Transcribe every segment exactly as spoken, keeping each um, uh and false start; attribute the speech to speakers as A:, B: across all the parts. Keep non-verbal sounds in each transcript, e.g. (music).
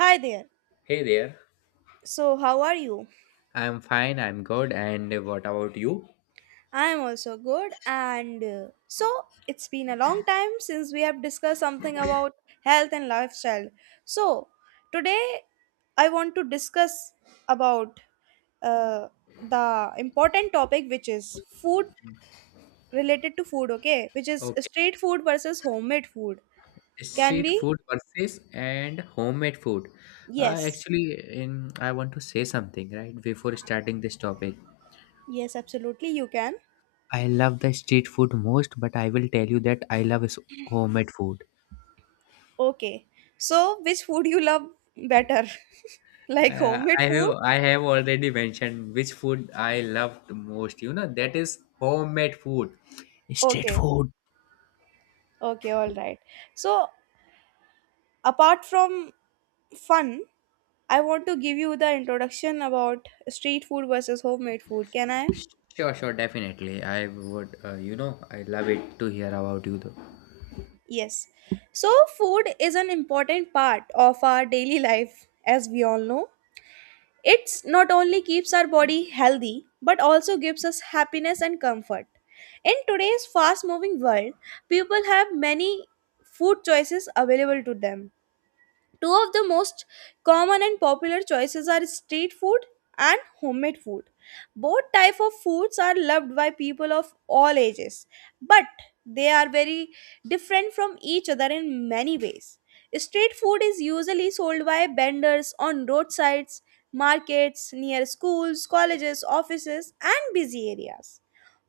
A: Hi there.
B: Hey there.
A: So, how are you?
B: I'm fine, I'm good, and what about you?
A: I am also good. And uh, so, it's been a long time since we have discussed something about health and lifestyle. So, today I want to discuss about uh, the important topic, which is food related to food, okay? Which is
B: Okay,
A: street food versus homemade food. Can
B: street
A: we?
B: food versus and homemade food. Uh,
A: Yes.
B: actually, in I want to say something right before starting this topic.
A: Yes, absolutely, you can.
B: I love the street food most, but I will tell you that I love is homemade food.
A: Okay. So, which food you love better? (laughs) Like
B: Uh, I
A: homemade
B: have
A: food.
B: I have already mentioned which food I love the most. You know that is homemade food, street
A: Okay,
B: food.
A: okay, all right. So, apart from fun, I want to give you the introduction about street food versus homemade food. Can I?
B: Sure, sure, definitely. I would, uh, you know, I love it to hear about you though.
A: Yes. So, food is an important part of our daily life, as we all know. It's not only keeps our body healthy, but also gives us happiness and comfort. In today's fast moving world, people have many food choices available to them. Two of the most common and popular choices are street food and homemade food. Both type of foods are loved by people of all ages, but they are very different from each other in many ways. Street food is usually sold by vendors on roadsides, markets, near schools, colleges, offices, and busy areas.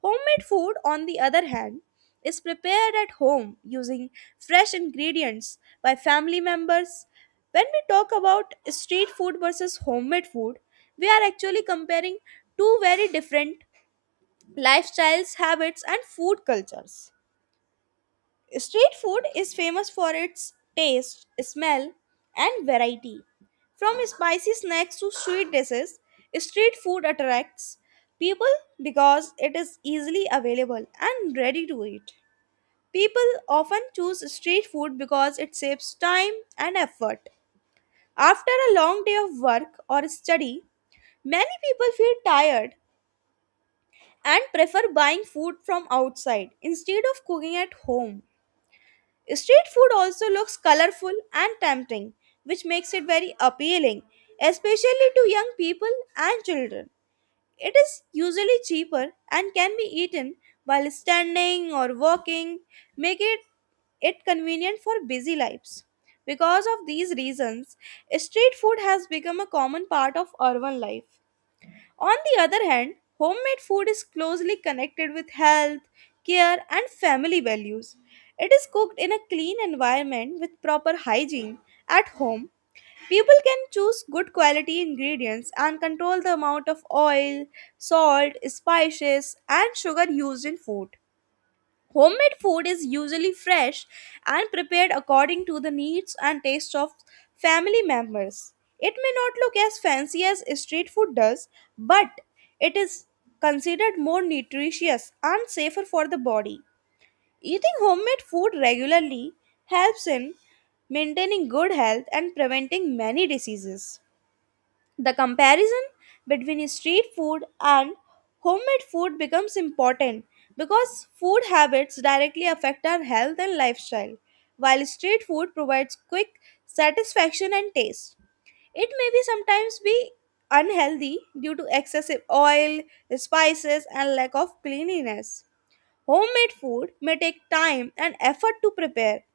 A: Homemade food, on the other hand, is prepared at home using fresh ingredients by family members. When we talk about street food versus homemade food, we are actually comparing two very different lifestyles, habits, and food cultures. Street food is famous for its taste, smell, and variety. From spicy snacks to sweet dishes, street food attracts people because it is easily available and ready to eat. People often choose street food because it saves time and effort. After a long day of work or study, many people feel tired and prefer buying food from outside instead of cooking at home. Street food also looks colorful and tempting, which makes it very appealing, especially to young people and children. It is usually cheaper and can be eaten while standing or walking, make it, it convenient for busy lives. Because of these reasons, street food has become a common part of urban life. On the other hand, homemade food is closely connected with health, care, and family values. It is cooked in a clean environment with proper hygiene. At home, people can choose good quality ingredients and control the amount of oil, salt, spices, and sugar used in food. Homemade food is usually fresh and prepared according to the needs and tastes of family members. It may not look as fancy as street food does, but it is considered more nutritious and safer for the body. Eating homemade food regularly helps in maintaining good health and preventing many diseases. The comparison between street food and homemade food becomes important because food habits directly affect our health and lifestyle, while street food provides quick satisfaction and taste. It may be sometimes be unhealthy due to excessive oil, spices, and lack of cleanliness. Homemade food may take time and effort to prepare,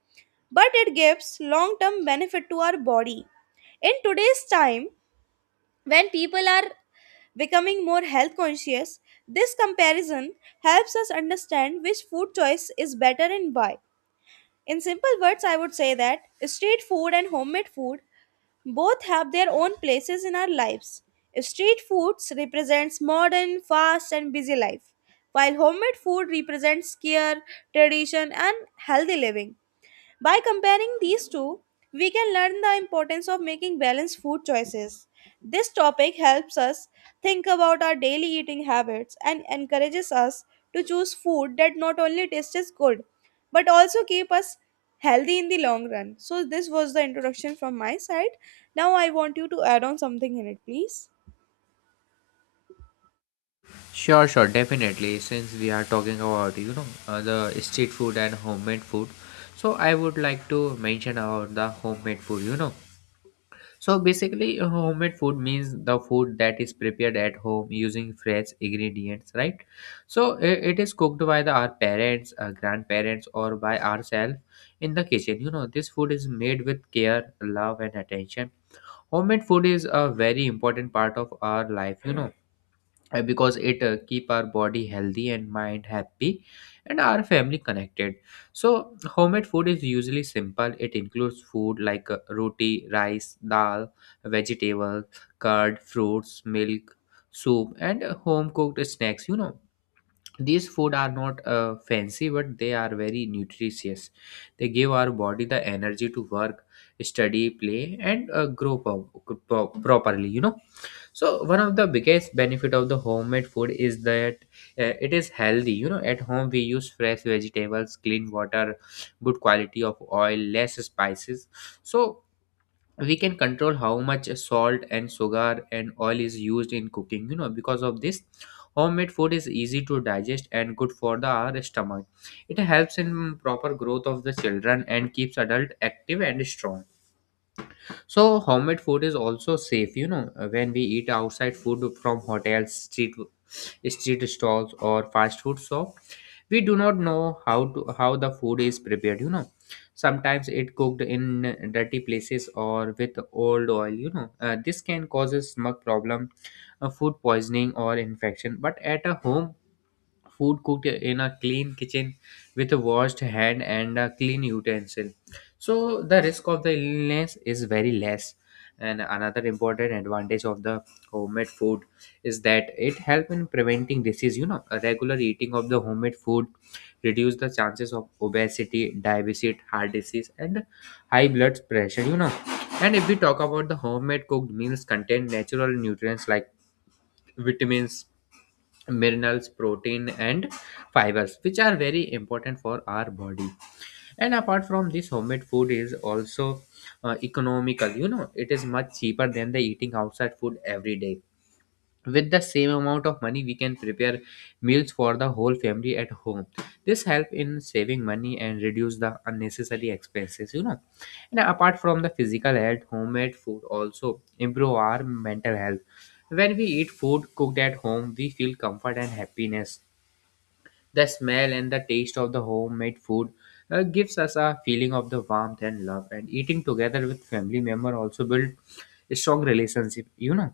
A: but it gives long term benefit to our body. In today's time, when people are becoming more health conscious, this comparison helps us understand which food choice is better and why. In simple words, I would say that street food and homemade food both have their own places in our lives. Street foods represents modern, fast and busy life, while homemade food represents care, tradition and healthy living. By comparing these two, we can learn the importance of making balanced food choices. This topic helps us think about our daily eating habits and encourages us to choose food that not only tastes good but also keep us healthy in the long run. So this was the introduction from my side. Now I want you to add on something in it, please.
B: Sure, sure, definitely. Since we are talking about, you know, uh, the street food and homemade food, so I would like to mention about the homemade food, you know. So basically, uh, homemade food means the food that is prepared at home using fresh ingredients, right? So i- it is cooked by the, our parents, uh, grandparents, or by ourselves in the kitchen. You know, this food is made with care, love, and attention. Homemade food is a very important part of our life, you know uh, because it uh, keep our body healthy and mind happy and our family connected. So homemade food is usually simple. It includes food like uh, roti, rice, dal, vegetable, curd, fruits, milk, soup, and uh, home cooked snacks, you know. These food are not uh, fancy, but they are very nutritious. They give our body the energy to work, study, play, and uh, grow pro- pro- properly, you know. So one of the biggest benefit of the homemade food is that uh, it is healthy. You know, at home we use fresh vegetables, clean water, good quality of oil, less spices. So we can control how much salt and sugar and oil is used in cooking. You know, because of this, homemade food is easy to digest and good for the our stomach. It helps in proper growth of the children and keeps adult active and strong. So homemade food is also safe, you know, uh, when we eat outside food from hotels, street street stalls or fast food shop, we do not know how to how the food is prepared, you know. Sometimes it cooked in dirty places or with old oil, you know. Uh, this can cause a stomach problem, uh, food poisoning or infection. But at a home food cooked in a clean kitchen with a washed hand and a clean utensil, so the risk of the illness is very less. And another important advantage of the homemade food is that it helps in preventing disease, you know. A regular eating of the homemade food reduce the chances of obesity, diabetes, heart disease, and high blood pressure, you know. And if we talk about the homemade cooked meals, contain natural nutrients like vitamins, minerals, protein, and fibers, which are very important for our body. And apart from this, homemade food is also uh, economical, you know. It is much cheaper than the eating outside food every day. With the same amount of money, we can prepare meals for the whole family at home. This help in saving money and reduce the unnecessary expenses, you know. And apart from the physical health, homemade food also improve our mental health. When we eat food cooked at home, we feel comfort and happiness. The smell and the taste of the homemade food uh, gives us a feeling of the warmth and love, and eating together with family member also build a strong relationship, you know,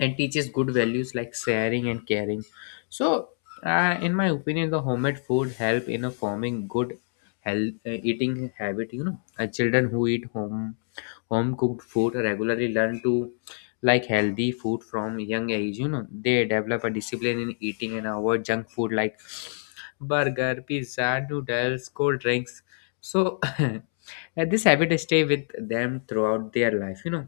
B: and teaches good values like sharing and caring. So uh, in my opinion, the homemade food help in a forming good health uh, eating habit, you know. Uh, children who eat home home cooked food regularly learn to like healthy food from young age, you know. They develop a discipline in eating and avoid junk food like burger, pizza, noodles, cold drinks. So (laughs) uh, this habit stay with them throughout their life, you know.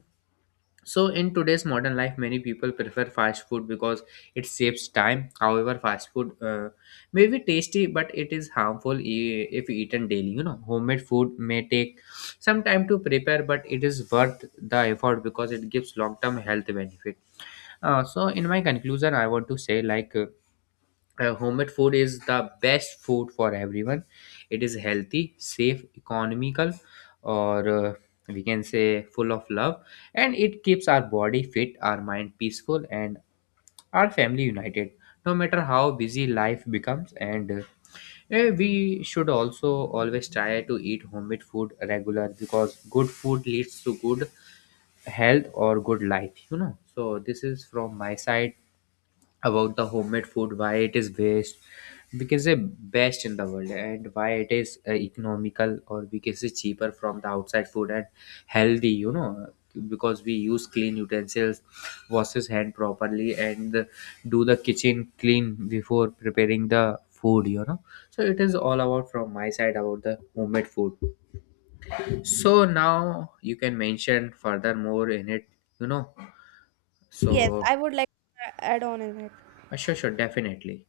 B: So, in today's modern life, many people prefer fast food because it saves time. However, fast food uh, may be tasty, but it is harmful e- if eaten daily. You know, homemade food may take some time to prepare, but it is worth the effort because it gives long term health benefit. Uh, so, in my conclusion, I want to say like. uh, uh, homemade food is the best food for everyone. It is healthy, safe, economical, or uh, we can say full of love. And it keeps our body fit, our mind peaceful, and our family united, no matter how busy life becomes. And uh, eh, we should also always try to eat homemade food regular, because good food leads to good health or good life, you know. So this is from my side about the homemade food, why it is best, we can say best in the world, and why it is uh, economical, or we can say cheaper from the outside food, and healthy, you know, because we use clean utensils, washes hand properly, and the- do the kitchen clean before preparing the food, you know. So it is all about from my side about the homemade food. So now you can mention further more in it, you know.
A: Yes,
B: So
A: I would like to add on in it.
B: uh, sure, sure, definitely.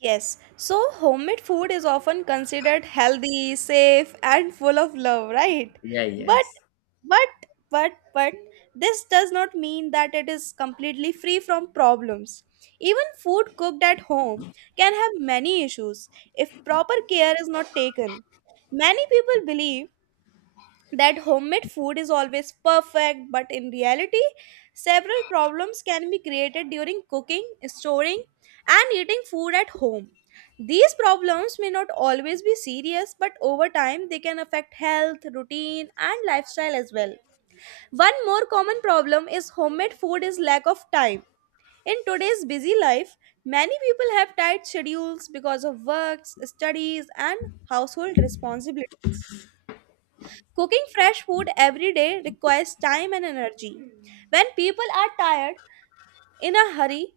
A: Yes, so homemade food is often considered healthy, safe, and full of love, right?
B: Yeah,
A: But,
B: yes.
A: but, but, but, this does not mean that it is completely free from problems. Even food cooked at home can have many issues if proper care is not taken. Many people believe that homemade food is always perfect, but in reality, several problems can be created during cooking, storing, and eating food at home. These problems may not always be serious, but over time, they can affect health, routine, and lifestyle as well. One more common problem is homemade food is lack of time. In today's busy life, many people have tight schedules because of works, studies, and household responsibilities. Cooking fresh food every day requires time and energy. When people are tired, in a hurry,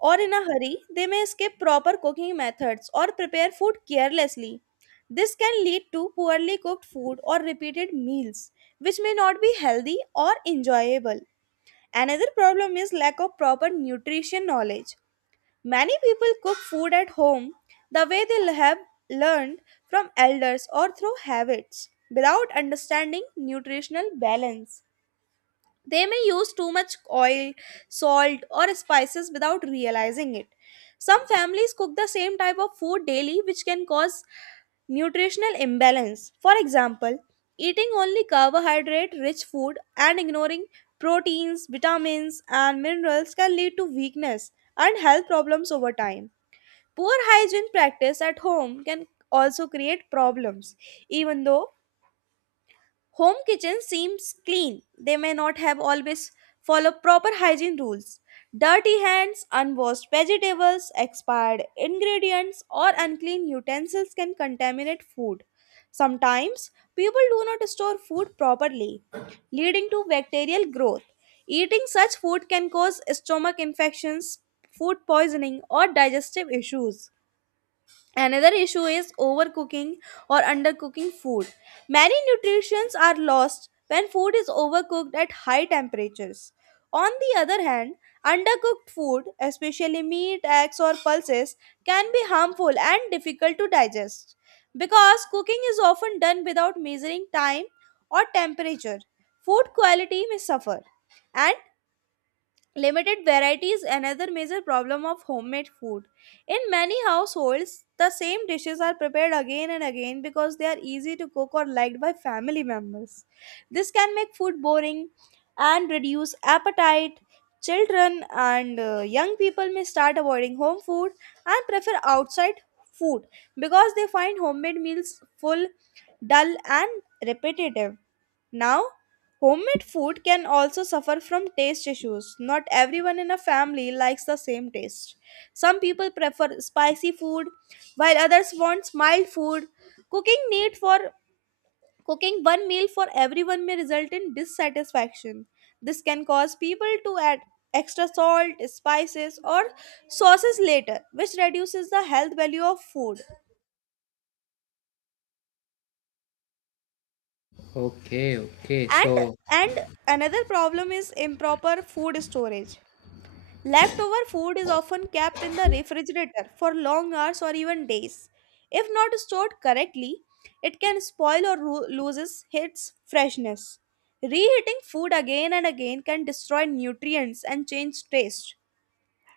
A: or in a hurry, they may skip proper cooking methods or prepare food carelessly. This can lead to poorly cooked food or repeated meals, which may not be healthy or enjoyable. Another problem is lack of proper nutrition knowledge. Many people cook food at home the way they have learned from elders or through habits without understanding nutritional balance. They may use too much oil, salt, or spices without realizing it. Some families cook the same type of food daily, which can cause nutritional imbalance. For example, eating only carbohydrate rich food and ignoring proteins, vitamins, and minerals can lead to weakness and health problems over time. Poor hygiene practice at home can also create problems, even though home kitchens seems clean. They may not have always follow proper hygiene rules. Dirty hands, unwashed vegetables, expired ingredients or unclean utensils can contaminate food. Sometimes people do not store food properly, leading to bacterial growth. Eating such food can cause stomach infections, food poisoning or digestive issues. Another issue is overcooking or undercooking food. Many nutrients are lost when food is overcooked at high temperatures. On the other hand, undercooked food, especially meat, eggs, or pulses, can be harmful and difficult to digest because cooking is often done without measuring time or temperature. Food quality may suffer, and limited variety is another major problem of homemade food. In many households, the same dishes are prepared again and again because they are easy to cook or liked by family members. This can make food boring and reduce appetite. Children and uh, young people may start avoiding home food and prefer outside food because they find homemade meals full, dull, and repetitive. Now, homemade food can also suffer from taste issues. Not everyone in a family likes the same taste. Some people prefer spicy food, while others want mild food. Cooking need for Cooking one meal for everyone may result in dissatisfaction. This can cause people to add extra salt, spices, or sauces later, which reduces the health value of food.
B: Okay, okay.
A: And
B: So,
A: and another problem is improper food storage. Leftover food is often kept in the refrigerator for long hours or even days. If not stored correctly, it can spoil or ro- loses its freshness. Reheating food again and again can destroy nutrients and change taste.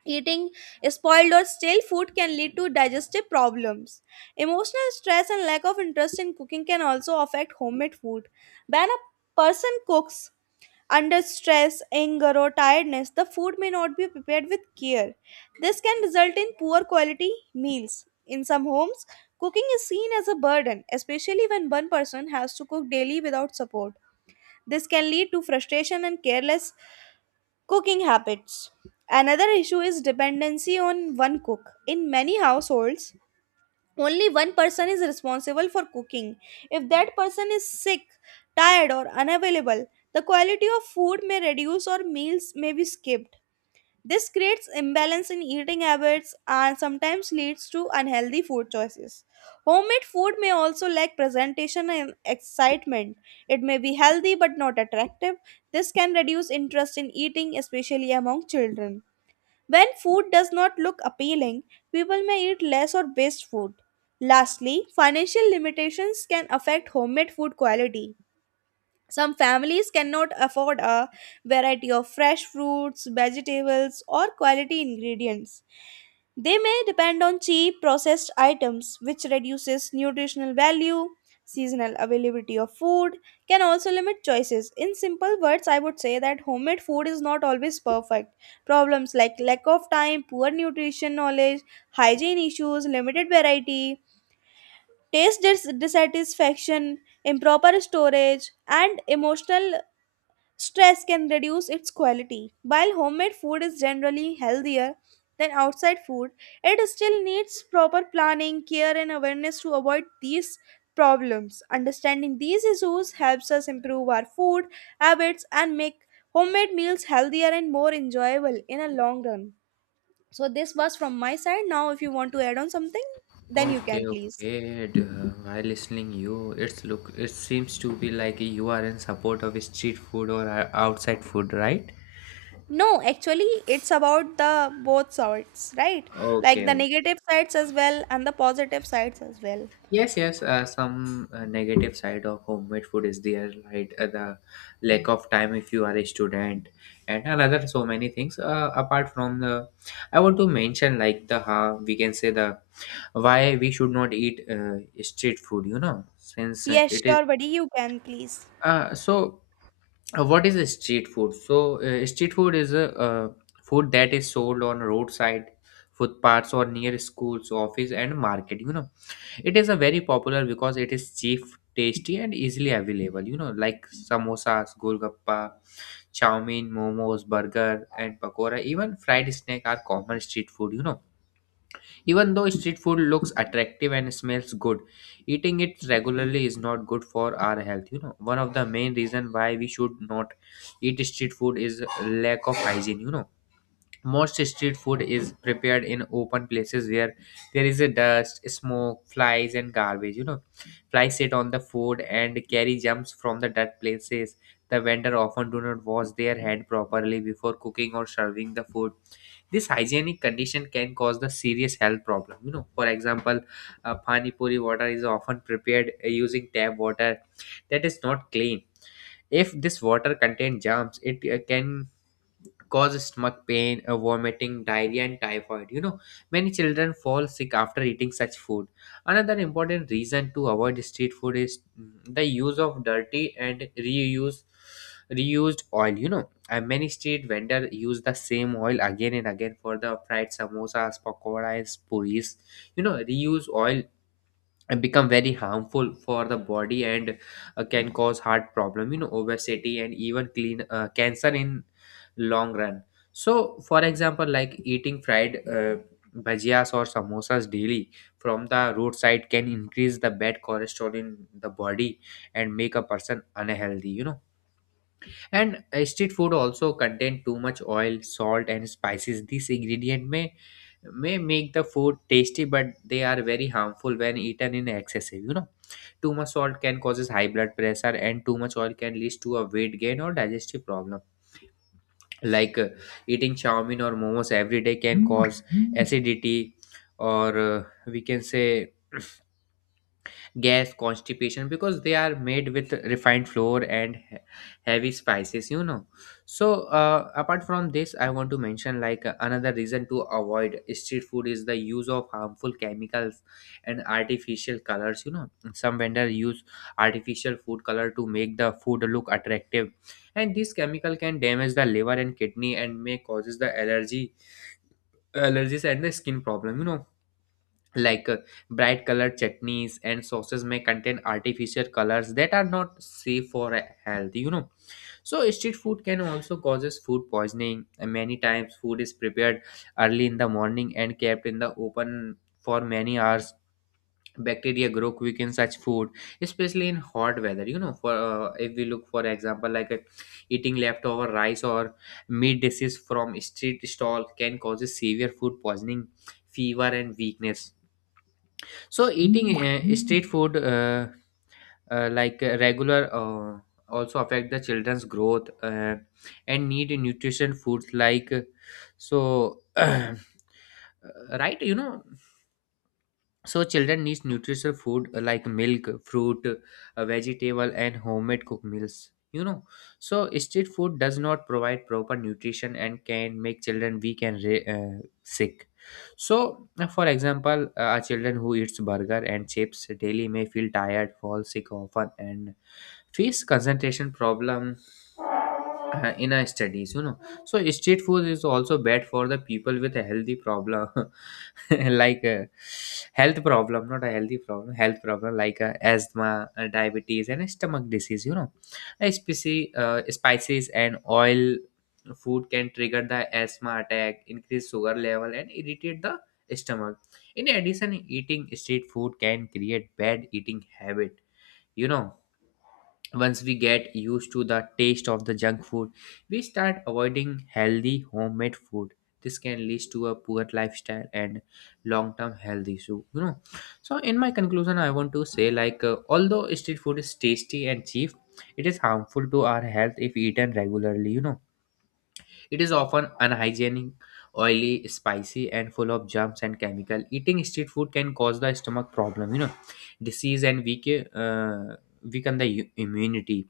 A: Eating spoiled or stale food can lead to digestive problems. Emotional stress and lack of interest in cooking can also affect homemade food. When a person cooks under stress, anger, or tiredness, the food may not be prepared with care. This can result in poor quality meals. In some homes, cooking is seen as a burden, especially when one person has to cook daily without support. This can lead to frustration and careless cooking habits. Another issue is dependency on one cook. In many households, only one person is responsible for cooking. If that person is sick, tired, or unavailable, the quality of food may reduce or meals may be skipped. This creates imbalance in eating habits and sometimes leads to unhealthy food choices. Homemade food may also lack presentation and excitement. It may be healthy but not attractive. This can reduce interest in eating, especially among children. When food does not look appealing, people may eat less or waste food. Lastly, financial limitations can affect homemade food quality. Some families cannot afford a variety of fresh fruits, vegetables, or quality ingredients. They may depend on cheap processed items, which reduces nutritional value. Seasonal availability of food can also limit choices. In simple words, I would say that homemade food is not always perfect. Problems like lack of time, poor nutrition knowledge, hygiene issues, limited variety, taste dis- dissatisfaction, improper storage, and emotional stress can reduce its quality. While homemade food is generally healthier than outside food, it still needs proper planning, care, and awareness to avoid these problems. Understanding these issues helps us improve our food habits and make homemade meals healthier and more enjoyable in a long run. So, this was from my side. Now, if you want to add on something, then you
B: okay,
A: can please.
B: okay. d- uh, While listening you, it's look. It seems to be like you are in support of street food or uh, outside food, right?
A: No, actually, it's about the both sides, right? Like
B: Okay,
A: the
B: okay.
A: negative sides as well and the positive sides as well.
B: Yes, yes. Uh, some uh, negative side of homemade food is there, right? Uh, the lack of time if you are a student, and another so many things. Uh, apart from the, I want to mention like the uh, we can say the why we should not eat uh, street food. You know, since uh,
A: Yes,
B: it is.
A: sure, buddy, you can please.
B: Uh, so, uh, what is a street food? So, uh, street food is a uh, food that is sold on roadside footpaths or near schools, office, and market. You know, it is a very popular because it is cheap, tasty, and easily available. You know, like samosas, golgappa, chow mein, momos, burger, and pakora. Even fried snack are common street food. You know, even though street food looks attractive and smells good, eating it regularly is not good for our health. You know, one of the main reason why we should not eat street food is lack of hygiene. You know, most street food is prepared in open places where there is a dust, smoke, flies, and garbage. You know, flies sit on the food and carry germs from the dirt places. The vendor often do not wash their hand properly before cooking or serving the food. This hygienic condition can cause the serious health problem, you know. For example, uh, pani puri water is often prepared uh, using tap water that is not clean. If this water contains germs, it uh, can cause stomach pain, uh, vomiting, diarrhea, and typhoid. You know, many children fall sick after eating such food. Another important reason to avoid street food is mm, the use of dirty and reuse reused oil. You know, and many street vendors use the same oil again and again for the fried samosas, pakoras, puris. You know, reuse oil and become very harmful for the body, and uh, can cause heart problem, you know, obesity, and even clean uh, cancer in long run. So for example, like eating fried uh, bhajias or samosas daily from the roadside can increase the bad cholesterol in the body and make a person unhealthy, you know. And uh, street food also contain too much oil, salt, and spices. This ingredient may may make the food tasty, but they are very harmful when eaten in excessive, you know. Too much salt can causes high blood pressure, and too much oil can lead to a weight gain or digestive problem. Like uh, eating chowmin or momos every day can cause acidity, or uh, we can say gas constipation, because they are made with refined flour and he- heavy spices, you know. So uh, apart from this, I want to mention like uh, another reason to avoid street food is the use of harmful chemicals and artificial colors, you know. Some vendors use artificial food color to make the food look attractive, and this chemical can damage the liver and kidney, and may causes the allergy allergies and the skin problem, you know. Like uh, bright colored chutneys and sauces may contain artificial colors that are not safe for uh, health, you know. So street food can also causes food poisoning, and many times food is prepared early in the morning and kept in the open for many hours. Bacteria grow quick in such food, especially in hot weather, you know. For uh, if we look for example, like uh, eating leftover rice or meat dishes from street stall can causes severe food poisoning, fever, and weakness. So eating uh, street food uh, uh, like uh, regular uh, also affect the children's growth uh, and need nutrition foods like uh, so (clears throat) uh, right you know So children need nutritious food, uh, like milk, fruit, uh, vegetable, and homemade cooked meals, you know. So street food does not provide proper nutrition and can make children weak and re- uh, sick. So uh, for example, uh, a children who eats burger and chips daily may feel tired, fall sick often, and face concentration problem, uh, in our studies, you know. So street food is also bad for the people with a healthy problem. (laughs) (laughs) Like a health problem, not a healthy problem. Health problem like a asthma, a diabetes, and a stomach disease, you know. A spicy, uh, spices and oil food can trigger the asthma attack, increase sugar level, and irritate the stomach. In addition, eating street food can create bad eating habit, you know. Once we get used to the taste of the junk food, we start avoiding healthy homemade food. This can lead to a poor lifestyle and long-term health issue, you know. So in my conclusion, I want to say, like, uh, although street food is tasty and cheap, it is harmful to our health if eaten regularly. You know, it is often unhygienic, oily, spicy, and full of germs and chemical. Eating street food can cause the stomach problem. You know, disease and weak, uh, weaken the u- immunity.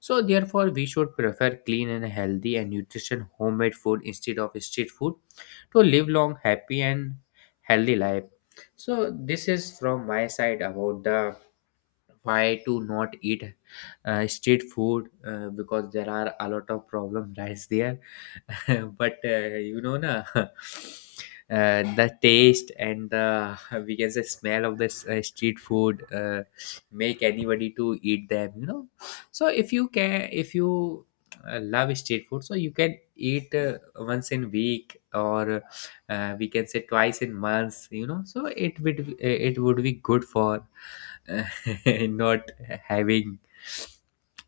B: So therefore, we should prefer clean and healthy and nutrition homemade food instead of street food to live long, happy, and healthy life. So this is from my side about the why to not eat uh, street food, uh, because there are a lot of problem (laughs) lies there. (laughs) But uh, you know na, (laughs) uh, the taste and the (laughs) we can say smell of this uh, street food, uh, make anybody to eat them, you know. So if you can, if you uh, love street food, so you can eat, uh, once in week or, uh, we can say twice in months, you know. So it would it would be good for uh, (laughs) not having,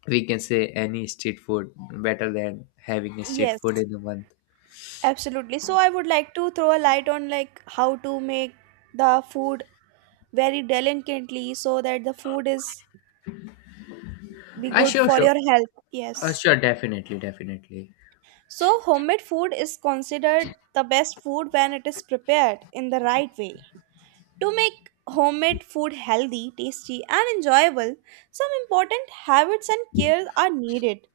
B: we can say, any street food, better than having a street food
A: Yes,
B: in a month.
A: absolutely. So I would like to throw a light on like how to make the food very delicately so that the food is be
B: Ah,
A: good
B: sure,
A: for
B: sure.
A: your health.
B: Uh,
A: Yes.
B: sure, definitely, definitely.
A: So homemade food is considered the best food when it is prepared in the right way. To make homemade food healthy, tasty, and enjoyable, some important habits and cares are needed.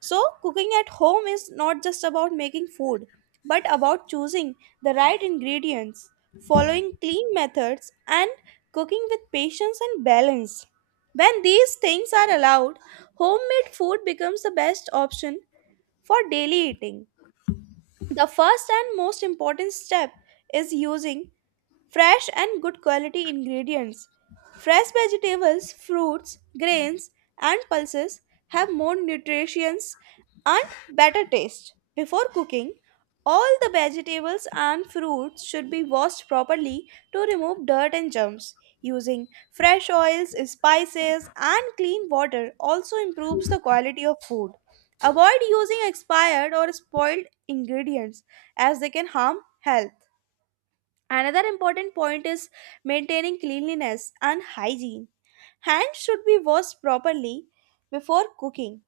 A: So, cooking at home is not just about making food, but about choosing the right ingredients, following clean methods, and cooking with patience and balance. When these things are allowed, homemade food becomes the best option for daily eating. The first and most important step is using fresh and good quality ingredients. Fresh vegetables, fruits, grains, and pulses have more nutrition and better taste. Before cooking, all the vegetables and fruits should be washed properly to remove dirt and germs. Using fresh oils, spices, and clean water also improves the quality of food. Avoid using expired or spoiled ingredients as they can harm health. Another important point is maintaining cleanliness and hygiene. Hands should be washed properly before cooking.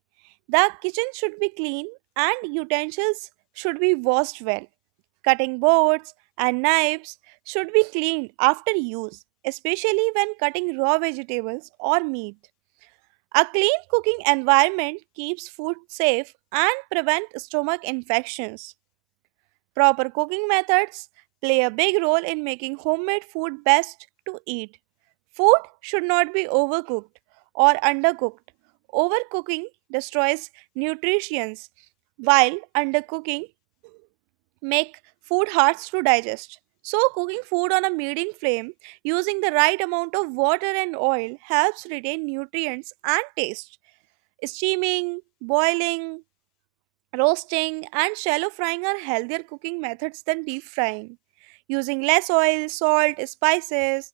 A: The kitchen should be clean and utensils should be washed well. Cutting boards and knives should be cleaned after use, especially when cutting raw vegetables or meat. A clean cooking environment keeps food safe and prevents stomach infections. Proper cooking methods play a big role in making homemade food best to eat. Food should not be overcooked or undercooked. Overcooking destroys nutrition, while undercooking make food hard to digest. So cooking food on a medium flame using the right amount of water and oil helps retain nutrients and taste. Steaming, boiling, roasting and shallow frying are healthier cooking methods than deep frying. Using less oil, salt, spices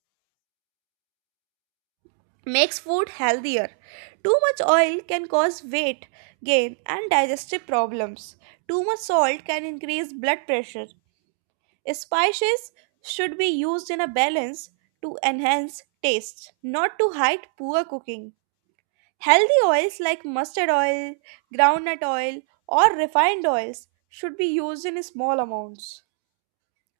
A: makes food healthier. Too much oil can cause weight gain and digestive problems. Too much salt can increase blood pressure. Spices should be used in a balance to enhance taste, not to hide poor cooking. Healthy oils like mustard oil, groundnut oil, or refined oils should be used in small amounts.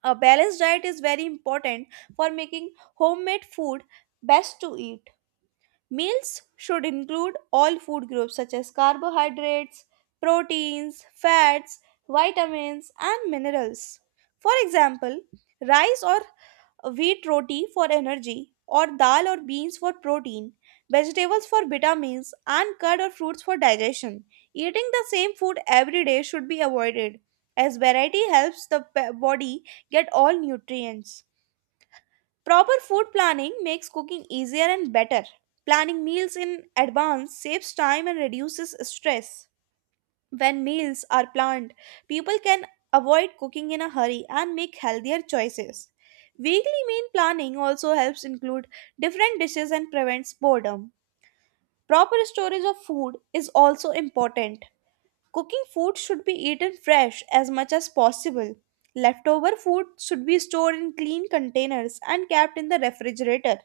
A: A balanced diet is very important for making homemade food best to eat. Meals should include all food groups such as carbohydrates, proteins, fats, vitamins, and minerals. For example, rice or wheat roti for energy, or dal or beans for protein, vegetables for vitamins, and curd or fruits for digestion. Eating the same food every day should be avoided, as variety helps the pe- body get all nutrients. Proper food planning makes cooking easier and better. Planning meals in advance saves time and reduces stress. When meals are planned, people can avoid cooking in a hurry and make healthier choices. Weekly meal planning also helps include different dishes and prevents boredom. Proper storage of food is also important. Cooking food should be eaten fresh as much as possible. Leftover food should be stored in clean containers and kept in the refrigerator.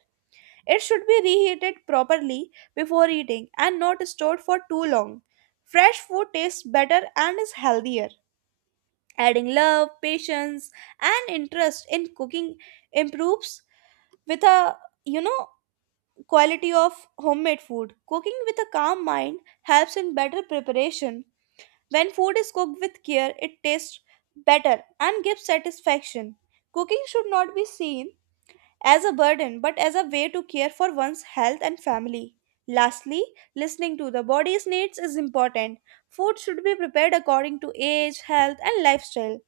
A: It should be reheated properly before eating and not stored for too long. Fresh food tastes better and is healthier. Adding love, patience, and interest in cooking improves with a you know quality of homemade food. Cooking with a calm mind helps in better preparation. When food is cooked with care, it tastes better and gives satisfaction. Cooking should not be seen as a burden, but as a way to care for one's health and family. Lastly, listening to the body's needs is important. Food should be prepared according to age, health, and lifestyle.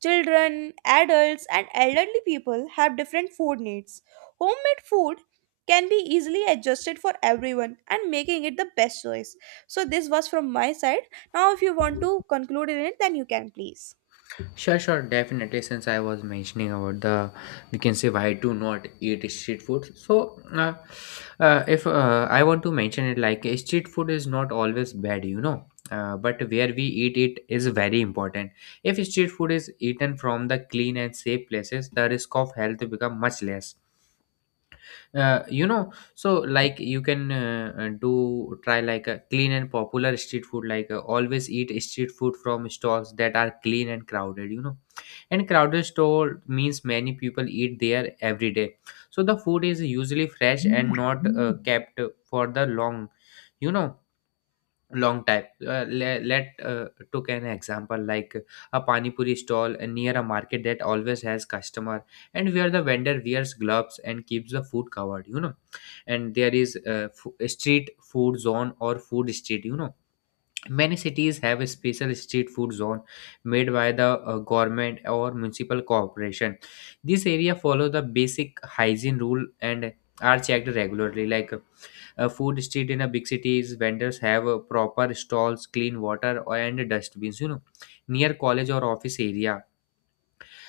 A: Children, adults, and elderly people have different food needs. Homemade food can be easily adjusted for everyone and making it the best choice. So, this was from my side. Now, if you want to conclude in it, then you can please.
B: Sure, sure, definitely. Since I was mentioning about the, we can say, why do not eat street food. So, uh, uh, if uh, I want to mention it, like, uh, street food is not always bad, you know. Uh, but where we eat it is very important. If street food is eaten from the clean and safe places, the risk of health become much less. uh, you know, so like you can, uh, uh, do try like a clean and popular street food, like, uh, always eat street food from stalls that are clean and crowded, you know. And crowded store means many people eat there every day, so the food is usually fresh and not uh, kept for the long, you know, long time. Uh, le- let uh, Took an example like a pani puri stall near a market that always has customer, and where the vendor wears gloves and keeps the food covered, you know. And there is a, f- a street food zone or food street, you know. Many cities have a special street food zone made by the uh, government or municipal corporation. This area follow the basic hygiene rule and are checked regularly, like a food street in a big cities, vendors have uh, proper stalls, clean water, and dustbins. You know, near college or office area.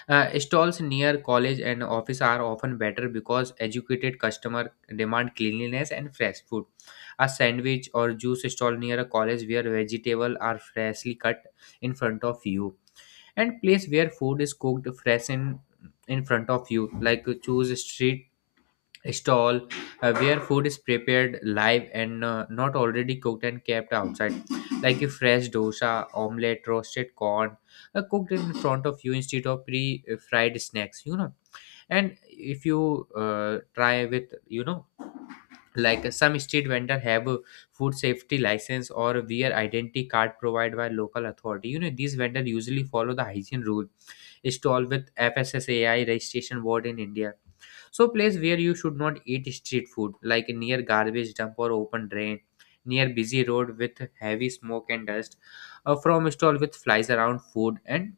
B: Uh, stalls near college and office are often better because educated customer demand cleanliness and fresh food. A sandwich or juice stall near a college where vegetables are freshly cut in front of you, and place where food is cooked fresh in in front of you. Like, uh, choose a street stall uh, where food is prepared live and uh, not already cooked and kept outside, like a fresh dosa, omelette, roasted corn, uh, cooked in front of you instead of pre fried snacks, you know. And if you, uh, try with, you know, like, uh, some street vendor have a food safety license or wear identity card provided by local authority, you know. These vendor usually follow the hygiene rule, stall with FSSAI registration board in India. So place where you should not eat street food, like near garbage dump or open drain, near busy road with heavy smoke and dust, uh, from stall with flies around food, and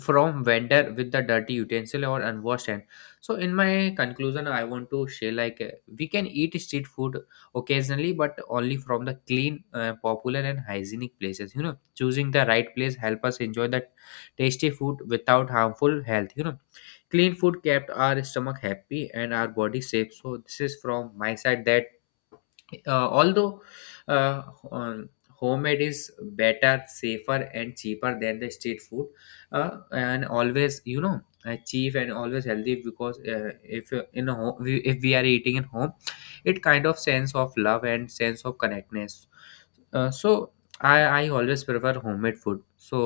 B: from vendor with the dirty utensil or unwashed hand. So in my conclusion, I want to share, like, uh, we can eat street food occasionally, but only from the clean, uh, popular, and hygienic places. You know, choosing the right place help us enjoy that tasty food without harmful health. You know, clean food kept our stomach happy and our body safe. So this is from my side that uh, although uh, um, homemade is better, safer, and cheaper than the street food, uh, and always, you know, uh, cheap and always healthy. Because uh, if uh, in a home, we, if we are eating at home, it kind of sense of love and sense of connectedness. Uh, so i i always prefer homemade food. So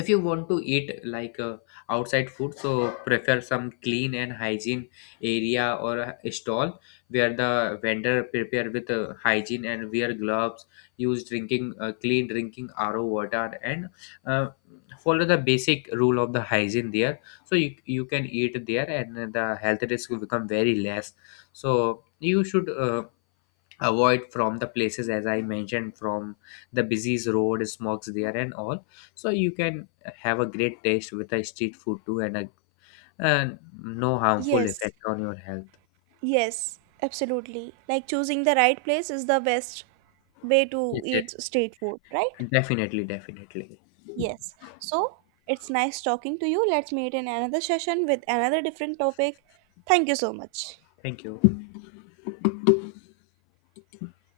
B: if you want to eat, like, uh, outside food, so prefer some clean and hygiene area or a stall where the vendor prepare with uh, hygiene and wear gloves, use drinking, uh, clean drinking ro water, and uh, follow the basic rule of the hygiene there. So you, you can eat there and the health risk will become very less. So you should uh, avoid from the places, as I mentioned, from the busy road, smokes there and all. So you can have a great taste with a street food too, and a, and no harmful
A: Yes,
B: effect on your health.
A: yes, absolutely. Like choosing the right place is the best way to
B: Yes, yes.
A: eat street food, right?
B: Definitely, definitely.
A: Yes. So it's nice talking to you. Let's meet in another session with another different topic. Thank you so much.
B: Thank you.